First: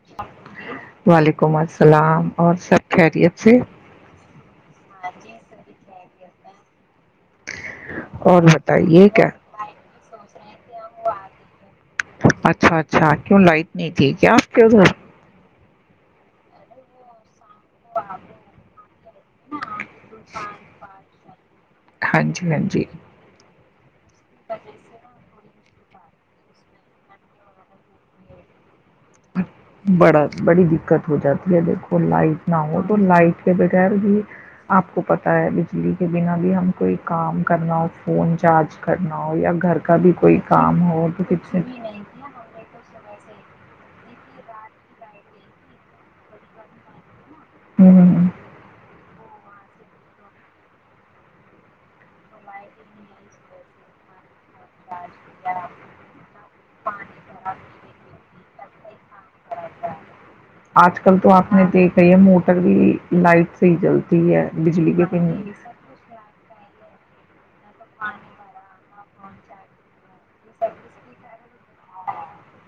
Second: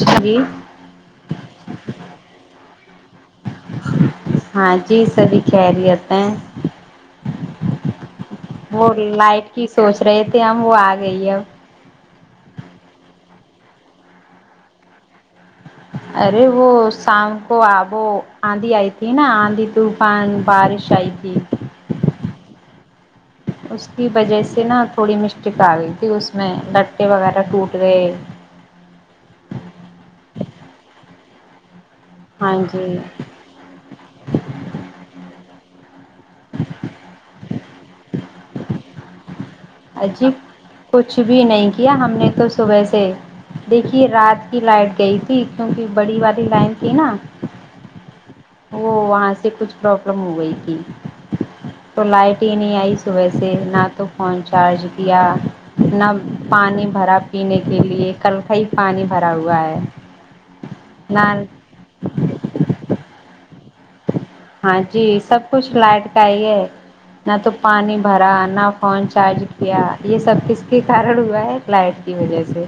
جی وعلیکم السلام اور سب خیریت سے پین اور وہ بتائیے کیا لائٹ کی سوچ رہے تھے ہم وہ آ گئی اب اچھا اچھا کیوں لائٹ نہیں تھی کیا آپ کے ادھر ارے وہ سام وہ وہ آندھی آئی تھی نا آندھی طوفان بارش آئی تھی ہاں جی ہاں جی اس کی وجہ سے نا تھوڑی م چکا گئی تھی اس میں لٹے وغیرہ ٹوٹ گئے بڑا بڑی دقت ہو جاتی ہے دیکھو لائٹ نہ ہاں ہو جی تو لائٹ کے بغیر بھی آپ کو پتا ہے جی کے بنا بھی ہم کوئی کام کرنا ہو فون چارج کرنا ہو یا گھر کا بھی اجی کوئی کام ہو کچھ تو بھی کتنے نہیں کیا ہم نے تو صبح سے دیکھیے یہ رات کی لائٹ گئی تھی کیوںکہ بڑی والی لائن تھی نا ہوں وہ وہاں سے کچھ پرابلم ہو گئی تھی تو لائٹ ہی نہیں آئی صبح سے نہ تو فوننچ چارج کیا نہ پانی بھرا پینے کے لیے کل کا ہی پانی بھرا ہوا ہے آج کل نہ تو آپ نے دیکھا ہی ہے موٹر بھی لائٹ سیزنس ہاں جی سب کچھ لائٹ کا ہی ہے نہ تو پانی بھرا نہ فون چارج کیا یہ سب کز کے کارن ہوا ہے لائٹ کی وجہ سے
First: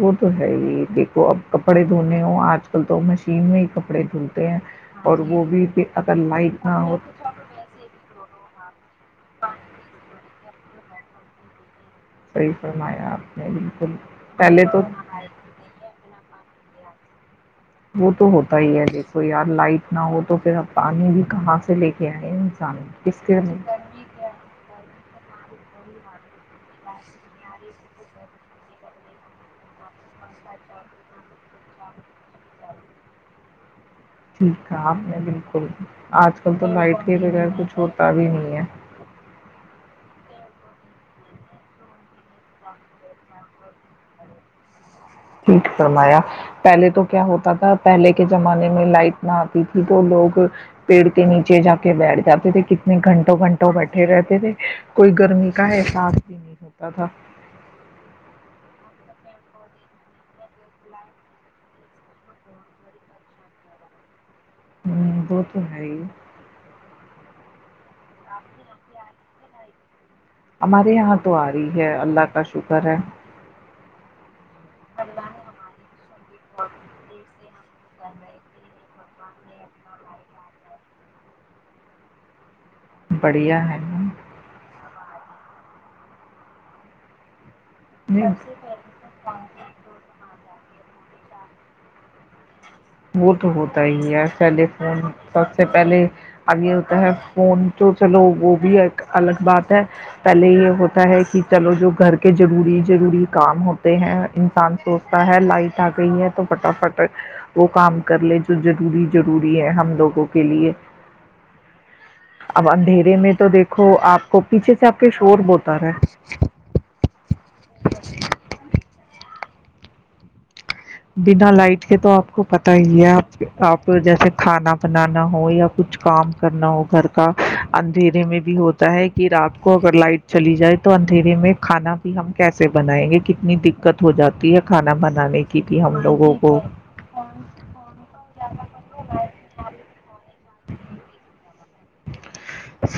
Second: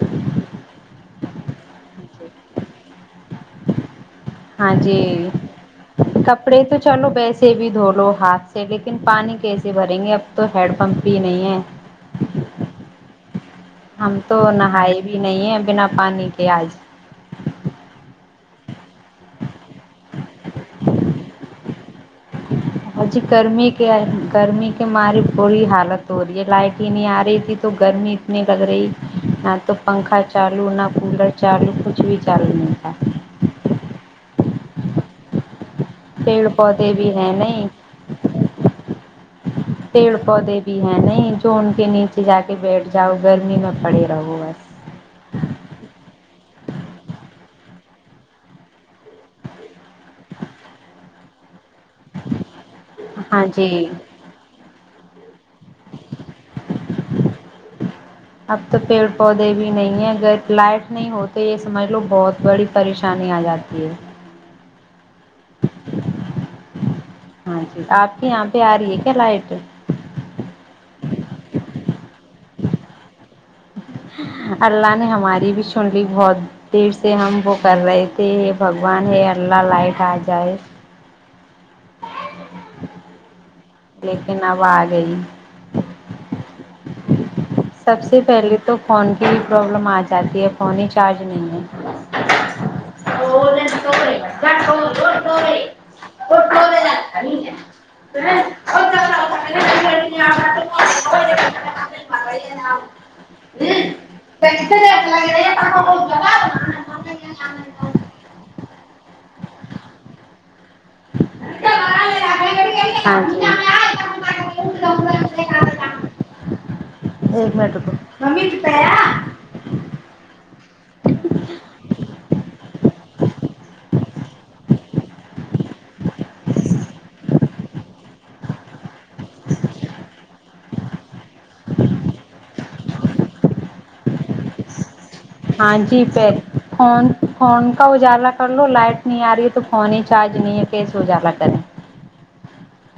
وہ تو ہے ہی اب کپڑے دھونے ہ آج کل تو مشین میں ہی ک ہاں جی اگر کپڑے لائٹ نہ تو ہو چلو ویسے بھی دھو لو ہاتھ سے لیکن پانی کیسے بھریں گے اب تو ہیڈ پمپ بھی نہیں صحیح ہے فرمایا آپ نے بالکل ہم تو پہلے نہائے بھی نہیں ہے بنا پانی کے آج وہ تو ہوتا ہی ہے دیکھو یار لائٹ نہ ہو تو پھر آپ پانی بھی کہاں سے لے کے آئے اور جی کس گرمی لیے؟ کے گرمی کے ماری تھوڑی حالت ہو رہی ہے لائٹ ہی نہیں آ رہی تھی تو گرمی اتنی لگ رہی نہ تو پنکھا چالو نہ کولر چالو کچھ بھی چالو نہیں تھا ٹھیک ہے میں بالکل آج پیڑ کل تو پودے لائٹ بھی کے ہیں بغیر نہیں کچھ ہوتا بھی نہیں ہے پیڑ پودے بھی ہیں نہیں جو ان کے نیچے جا کے بیٹھ جاؤ گرمی میں پڑے رہو بس ٹھیک سرمایا پہلے تو کیا ہوتا تھا پہلے کے زمانے میں لائٹ نہ آتی تھی تو لوگ پیڑ کے نیچے جاتے بیٹھ جاتے تھے کتنے گھنٹوں ہاں گھنٹوں جی بیٹھے رہتے تھے کوئی گرمی کا احساس بھی نہیں ہوتا تھا اب تو پیڑ پودے بھی نہیں ہیں اگر لائٹ نہیں ہو تو یہ سمجھ لو بہت بڑی پریشانی آ جاتی ہے ہوں وہ تو ہے ہی ہاں آپ کے یہاں پہ آ رہی ہے کیا لائٹ بی ہمارے یہاں تو آ رہی ہے اللہ کا شکر ہے ہاں اللہ نے ہماری بھی سن لی بہت دیر سے ہم وہ کر رہے تھے بگوان ہی ارلہ لائٹ آ جائے بڑھیا ہے نا لیکن اب آ گئی سب سے پہلے تو فون کی بھی پرابلم آ جاتی ہے فون ہی چارج نہیں ہے وہ تو ہوتا ہی ہے سیلی فون سب سے پہلے اب یہ ہوتا ہے فون تو چلو وہ بھی ایک الگ بات ہے پہلے یہ ہوتا ہے کہ چلو جو گھر کے جو روری ضروری کام ہوتے ہیں انسان سوچتا ہے لائٹ آ گئی ہے تو فٹافٹ کام ہے کر لے جو ضروری ضروری ہے ہم لوگوں کے لیے ہاں اب جی اندھیرے میں تو دیکھو آپ کو پیچھے سے آپ کے شور بتا رہا ہے ایک منٹ رکو بنا لائٹ کے تو آپ کو پتا ہی ہےپ آپ جیسے کھانا بنانا ہو یا کچھ کام کرنا ہو گھر کا اندھیرے میں بھی ہوتا ہے کہ رات کو اگر لائٹ چلی جائے تو اندھیرے میں کھانا بھی ہم کیسے بنائیں گے کتنی دقت ہو جاتی ہے کھانا بنانےا ہاں جی پ فون فون کا اجالا کر لو لائٹ نہیں آ رہی ہے تو فون ہی چارج یہ کیس سجالا کریں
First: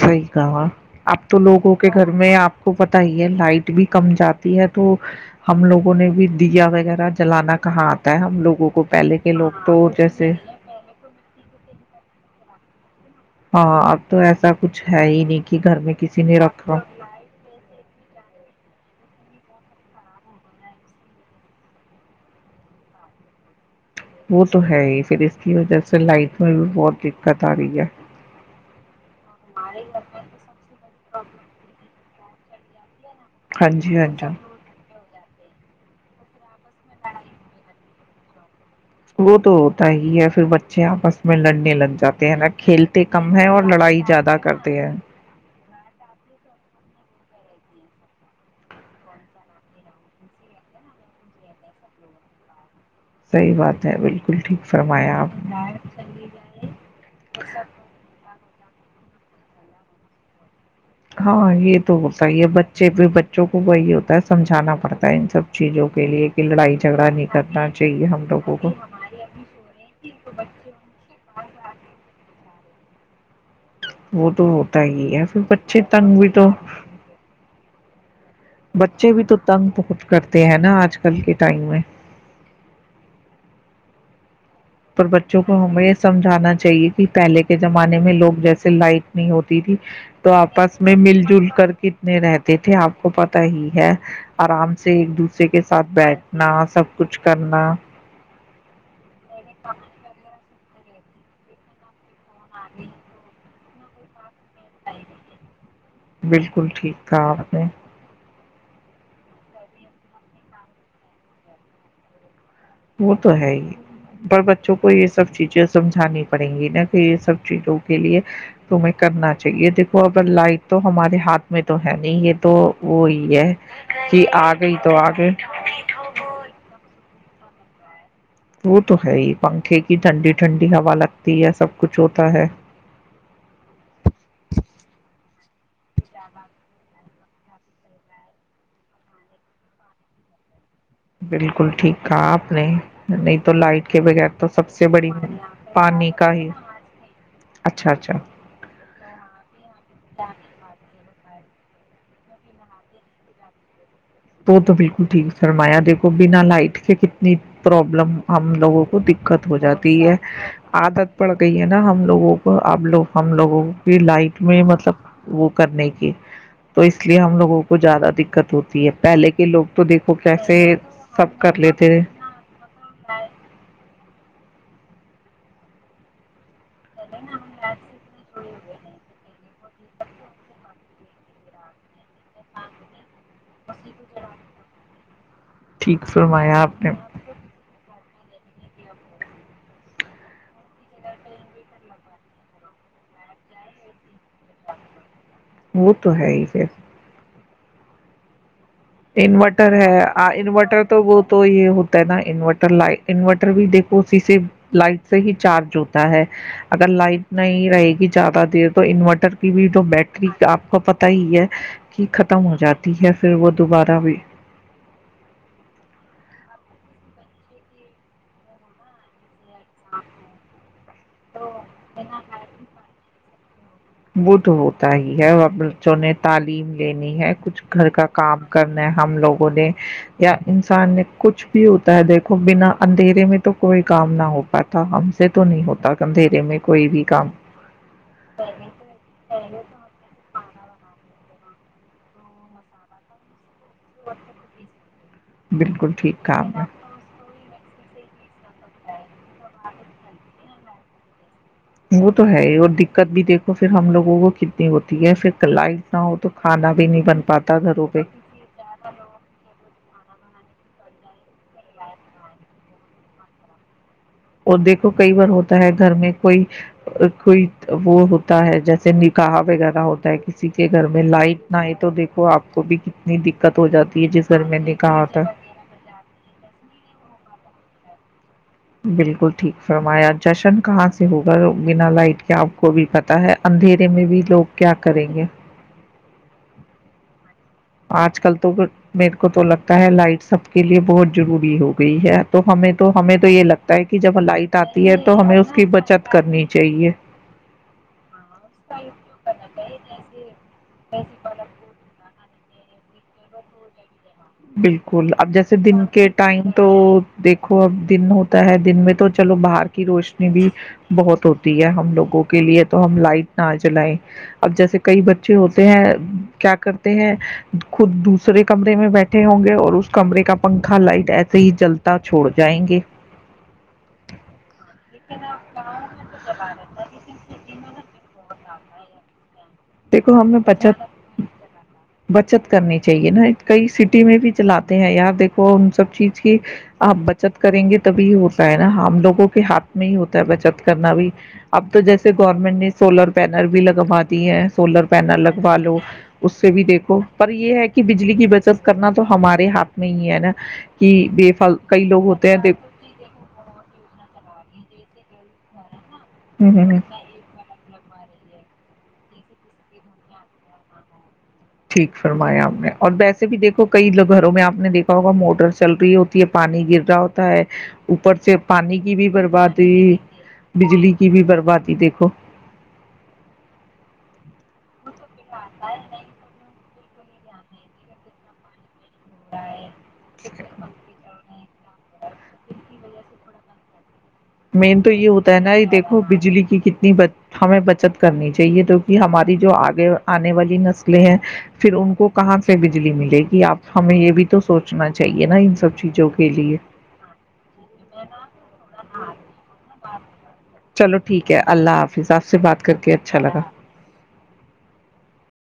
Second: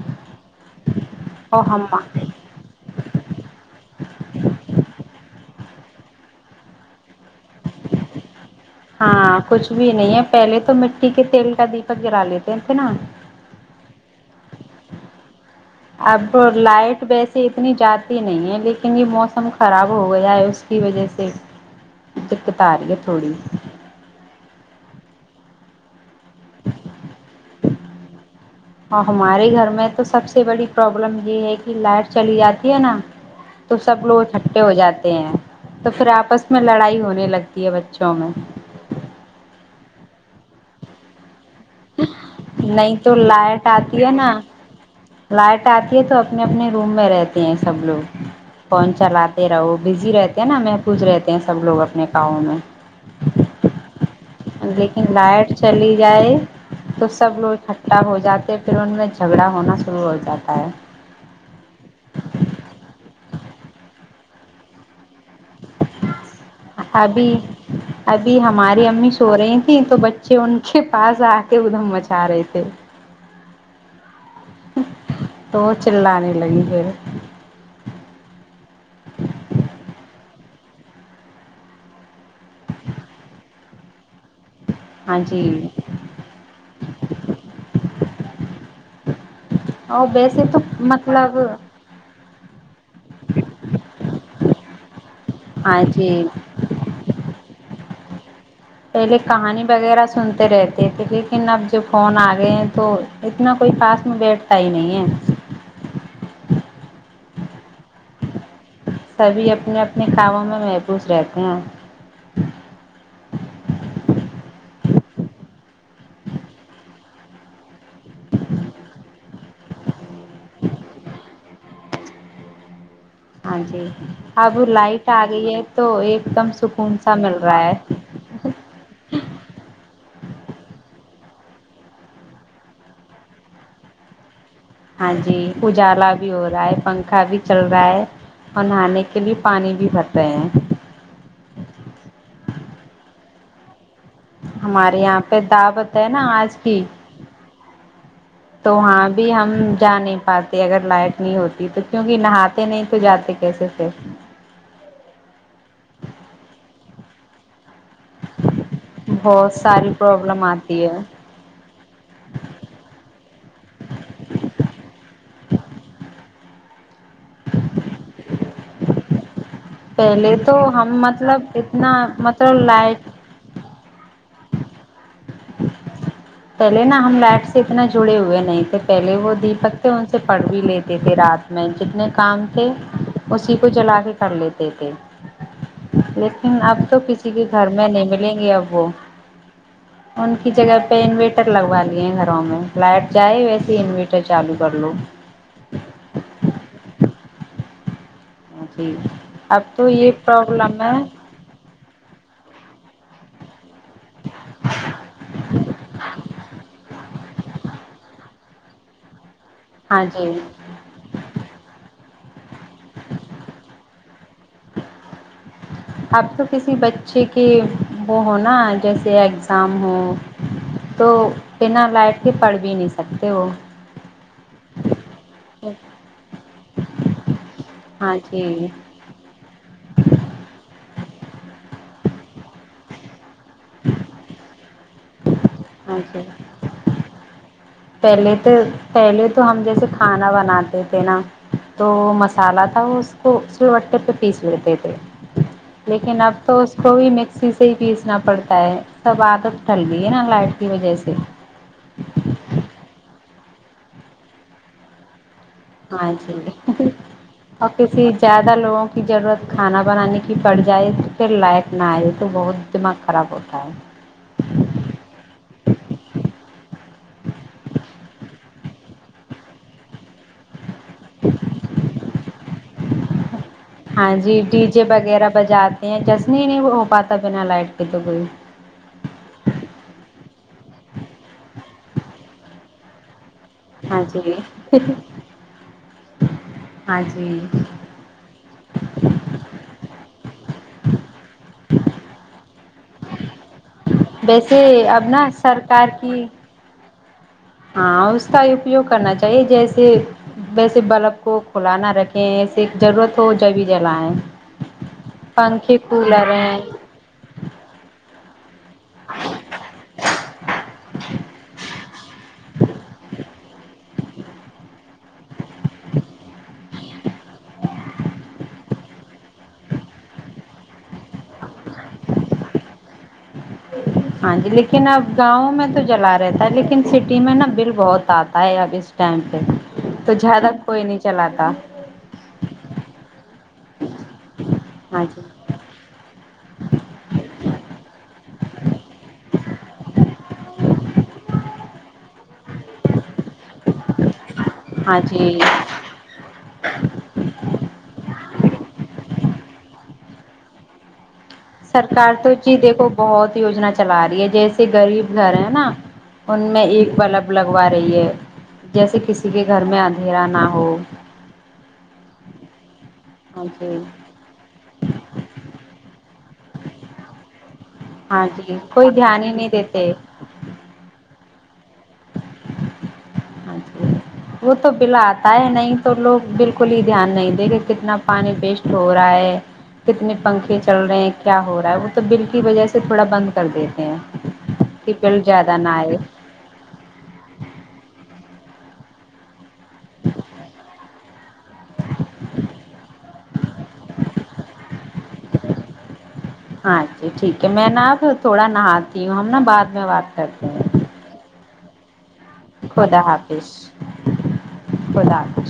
صحی کہا اب تو او لوگوں کے ہما گھر میں آپ کو پتا ہی ہے لائٹ بھی کم جاتی ہے تو ہم لوگوں نے بھی دیا وغیرہ جلانا کہاں آتا ہے ہم لوگوں کو پہلے کے ہاں لوگ کچھ تو بھی نہیں ہے جیسے پہلے تو مٹی کے تیل کا دیپک گرا لیتے [inaudible] ہاں اب تو ایسا کچھ ہے ہی نہیں کہ گھر میں کسی اب نے رکھا لائٹ ویس اتنی جاتی نہیں ہے لیکن لیکن یہ موسم خراب ہو گیا ہے اس کی وجہ سے دقت آ رہی ہے تھوڑی وہ تو ہے ہی پھر اس کی وجہ سے لائٹ میں بھی بہت دقت آ رہی ہے اور ہمارے گھر میں تو سب سے بڑی پروابلم یہ ہے کہ لائٹ چلی جاتی ہے نا ہاں تو جی سب ہاں لوگ جی اٹھے ہو جاتے تو پھر آپس میں لڑائی ہونے لگتی ہے بچوں میں وہ تو ہوتا ہی ہے پھر بچے آپس میں لڑنے لگ جاتے ہیں نا نہیں کھیلتے تو کم ہے اور لائٹ لڑائی آتی ہے نا زیادہ کرتے ہیں لائٹ آتی ہے تو اپنے اپنے روم میں رہتے سب لوگ فون چلاتے رہو بزی رہتے ہیں نا محفوظ رہتے ہیں سب لوگ اپنے کااؤں میں صحی بات ہے بالکل ٹھیک لیکن فرمایا آپ لائٹ چلی جائے نے تو سب لوگ اکٹھا ہو جاتے پھر ان میں جھگڑا ہونا شروع ہو جاتا ہے ہاں یہ تو ہوتا ہی ہے بچے بھی بچوں کو وہی ہوتا ہے سمجھانا پڑتا ہے ان سب چیزوں کے لیے کہ لڑائی جھگڑا نہیں ابھی کرنا چاہیے ہم ابھی لوگوں کو ہماری امی سو رہی تھیں تو بچے ان کے پاس آ کے ادھم مچھا رہے تھے [inaudible] وہ تو ہوتا ہی ہے پھر تو وہ بچے تنگ بھی چلانے تو لگی پھر بچے بھی تو تنگ بہت کرتے ہیں نا آج کل کے ٹائم میں پر ہاں بچوں جی کو ہمیں یہ سمجھانا چاہیے کہ پہلے کے زمانے میں لوگ جیسے لائٹ نہیں ہوتی تھی اور تو ویسے آپس میں مل مطلب جل کر کتنے رہتے تھے آپ کو پتا ہی ہے آرام سے ایک دوسرے کے ہاں ساتھ جی بیٹھنا سب کچھ کرنا [inaudible] کہانی وغیرہ سن رہتے تھے لیکن اب جو فون آ [unintelligible] ہیں تو اتنا [unintelligible] کوئی پاس میں بیٹھتا ہی نہیں ہے [unintelligible] بالکل ٹھیک تھا آپ نے [unintelligible] سبھی اپنے اپنے کاموں میں محفوظ رہتے ہیں [unintelligible] وہ تو ہے ہی پر بچوں کو یہ سب چیزیں سمجھانی پڑیں گی نا کہ یہ سب چیزوں کے لیے تمہیں کرنا چاہیے دیکو اگر لائٹ تو ہمارے ہاتھ میں تو ہے نہیں یہ تو [unintelligible] ہے ہاں جی کہ آ اب گئی تو لائٹ آ گئی ہے تو ایک دم سکون سا مل [unintelligible] و [inaudible] وہ تو ہے ہی پنکھے کی ٹھنڈی ٹھنڈی ہوا لگتی [unintelligible] یہ سب کچھ ہوتا ہے [unintelligible] ہاں جی اجالا بھی ہو رہا ہے پنکھا بھی چل رہا ہے اور نہانے کے لیے پانی بھی بھرتے ہیں [unintelligible] بالکل ٹھیک کہا آپ نے نہیں تو لائٹ [inaudible] تو سب سے ہمارے بڑی یہاں پہ دعوت ہے پانی نا کا ہی آج بھی اچھا اچھا تو وہاں [unintelligible] اب ہم [unintelligible] جا نہیں پاتے اگر لائٹ نہیں ہوتی تو کیونک نہاتے نہیں تو جاتے کیسے سے وہ تو بالکل ٹھیک سرمایا دیکھو بنا لائٹ کے کتنی پرابلم ہم لوگوں کو دقت بہت ہو ساری جاتی ہے پرابلم آتی ہے عادت پڑ گئی ہے نا ہم لوگوں کو اب لوگ ہم لوگوں کی لائٹ میں مطلب وہ کرنے کی تو اس لیے ہم لووں کو زیادہ دقت ہوتی ہے پہلے کے لوگ تو دیکھو پہلے تو کیسے ہم سب مطلب کر لیتے اتنا تھے مطلب لائٹ پہلے نا ہم لب سے اتنا جڑے ہوئے نہیں تھے پہلے وہ دیپک تھے ان سے پڑھ بھی لیتے تھے رات میں جتنے کام تھے اسی کو جلا کے کر لیتے تھے ٹھیک لیکن فرمایا اب آپ نے تو کسی کے گھر میں نہیں مل لیں گے اب وہ ان کی جگہ پہ پہ انویٹر لگوا لیے ہیں گھروں میں لائٹ جائے ویسے ہی انویٹر چالو کر لو وہ تو ہے ہی پھر جی اب انورٹر تو ہے یہ پرابلم انورٹر ہے تو وہ تو یہ ہوتا ہے نا انورٹر لائ انورٹر بھی دیکھ اسی سے لائٹ سے ہی چارج ہوتا ہے اگر لائٹ نہیں رہے گی زیادہ دیر تو انورٹر ویڈو ہاں بیٹری جی کا آپ کو پتا ہی ہے کہ ک خم ہو جاتی ہے پھر وہ دوبارہ بھی اب تو کسی بچے کے وہ ہوناا جیسےگ کاام ہو تو بنا لائٹ کے پڑ بھی نہیں سکتے تو وہ وہ تو ہوتا ہی ہے اور بچوں نے تال بیم لینی ہے کچھ گھر کا ہاں کام جی کرنا ہے ہم لوگوں نے یا انسان نے کچھ بھی ہوتا ہے دیکھو بنا اندھیرے میں تو کوئی کام نہ ہو پات تھا ہم سے تو نہیں ہوتا ہاں جی اندھیرے میں کوئی بھی کام پہلے تو پہلے تو ہم جیسے کھانا بناتے تھے تو مسالا تھا اس کو وٹے پہ پیس لیتے تھے بالکل لیکن ٹھیک کہا اب آپ تو نے اس کو بھی مکسیز ہی پیسنا پڑتا ہے تب عادت ٹل گئی ہے نا لائٹ کی وجہ سے وہ تو ہے اور د کد بھی دیکھو پھر ہم لگوں کو کتنی ہوتی ہے پھر لائٹ نہ ہاں ہو تو کھانا بھی جی نہیں بن پاتا اور گھروں پہ کسی زیادہ لوگوں کی ضرورت کھانا بنانے کی کی پڑ جائے تو پھر لائق نہ آئے تو بہت دماغ خراب ہوتا ہے اور دیکھو کئی بار ہوتا ہے گھر میں کوئی کوئی وہ ہوتا ہے جیسے نکاح وغیرہ ہوتا ہے کسی کے گھر میں لائٹ نہ آئے تو دیکھو آپ کو بھی کتنی دقت ہو جاتی ہے ہاں جس جی گھر میں ڈی نے جے کہا تھا وغیرہ بجاتے ایکت کوئی فرمایا جشن کہاں سے ہوگا بنا لائٹ کے آپ کو بھی پتاہ ہے اندھیرے ہاں میں بھی جی لوگ کیا کریں گے ہاں جی آج کل تو میرے کو تو لگتا ہے لائٹ سب کے لیے بہت ضروری ہو گئی ہے تو ہمیں تو ہمیں تو یہ لگتا ہے کہ جب لائٹ ویسے آتی ہے اب تو نا ہمیں اس سرکار بچت کی کرنی چاہیے ہاں اس کا اپیوگ کرنا چاہیے جیسے ویسے بلب کو کھلانا رکھے کہ ایسے ایک ضرورت ہو جبھی جلائیں بالکل اب جیسے پنکھے دن کے کولر ٹائم ہیں تو دیکھو اب دن ہو [unintelligible] دن میں تو چلو باہر کی روشنی بھی بہت ہوتی ہے ہم لوگوں کے لیے تو ہم لائٹ نہ جلائ اب جیسے کئی بچے ہوتے ہیں کیا کرتے ہیں خود دوسرے کمر میں بیٹھے اھے ہوں گے اور اس کمرے کا پنکھا لائٹ ایسے ہی جلتا چھوڑ جائیں گے ہاں جی ل لیکن اب گاؤں میں تو جلا رہتا ہے لیکن سٹی میں نا بل بہت آتا آ آبس ٹائم پہ تو دیکھو ہمیں زیادہ بچت کوئی نہیں چلاتا بچت کرنی چاہیے نا کئی سٹی میں بھی چلاتے ہیں ہاں یار جی دیکھو ان سب چیز کی آپ بچت کریں گے تبھی ہو [unintelligible] نا ہم لوگوں کے ہاتھ میں ہی ہوتا ہے بچت کرنا بھی اب تو جیسے [unintelligible] پھر گورنمنٹ نے سولر پینل بھی لگوا دی ہیں [unintelligible] س ہاں پینل جی لگوا لو اس سے بھی دیکھو پر یہ ہے کہ بجلی کی بچت کرنا تو ہمارے ہاتھ میں [unintelligible] میں یہ ہے نا کہ ب [unintelligible] سرکار تو چیز دیکھو بہت یوجنا چلا رہی ہے جیسے غریب گھر ہیں ن [unintelligible] ان ہوں میں ہوں ہوں ایک بلب لگوا رہی ہے جیسے کسی کے گھر میں اندھیرا نہ ہو ٹھیک فرمایا ہم نے اور ویسے بھی ہاں دیکھو جی کئی گھروں میں آپ نے دیکا ہوگا موٹر چل رہی ہے [unintelligible] پانی گر رہا ہوتا ہے [unintelligible] اوپر ہاں سے جی پانی کوئی کی بھی دھیان ہی نہیں برباد دیتے ہو بجلی کی بھی برباد [unintelligible] باقی دیکھو [unintelligible] اں ج وہ تو بلا آتا ہے نہیں تو لوگ بالکل [unintelligible] کل ہی دھیان نہیں دے گے کتنا پانی پیسٹ [unintelligible] ہو رہا ہے کتنے پنکھے چل رہے ہیں کیا ہو رہا [unintelligible] وہ تو بل کی وجہ سے تھوڑا بند کر دیتے ہیں [unintelligible] مین تو کہ یہ بل ہوتا ہے نا زیادہ یہ نہ آئے دیکھو بجلی کی کتنی ہمیں بچت کرنی ت [unintelligible] چاہیے توک کہ ہماری جو آگ [unintelligible] آنے والی نسلیں ہیں پھر ان کو کہاں سے بجلی ملے گی آپ ہمیں یہ بھی تو سوچنا [unintelligible] چاہیے نا ان سب چیزوں کو [unintelligible] ہاں جی ٹھیک ہے میں نا پھر تھوڑا نہا [unintelligible] ہوں ہم نا بعد میں بات کرتے ہیں [unintelligible] خلاف [inaudible] خدا حافظ خدا حافظ [unintelligible]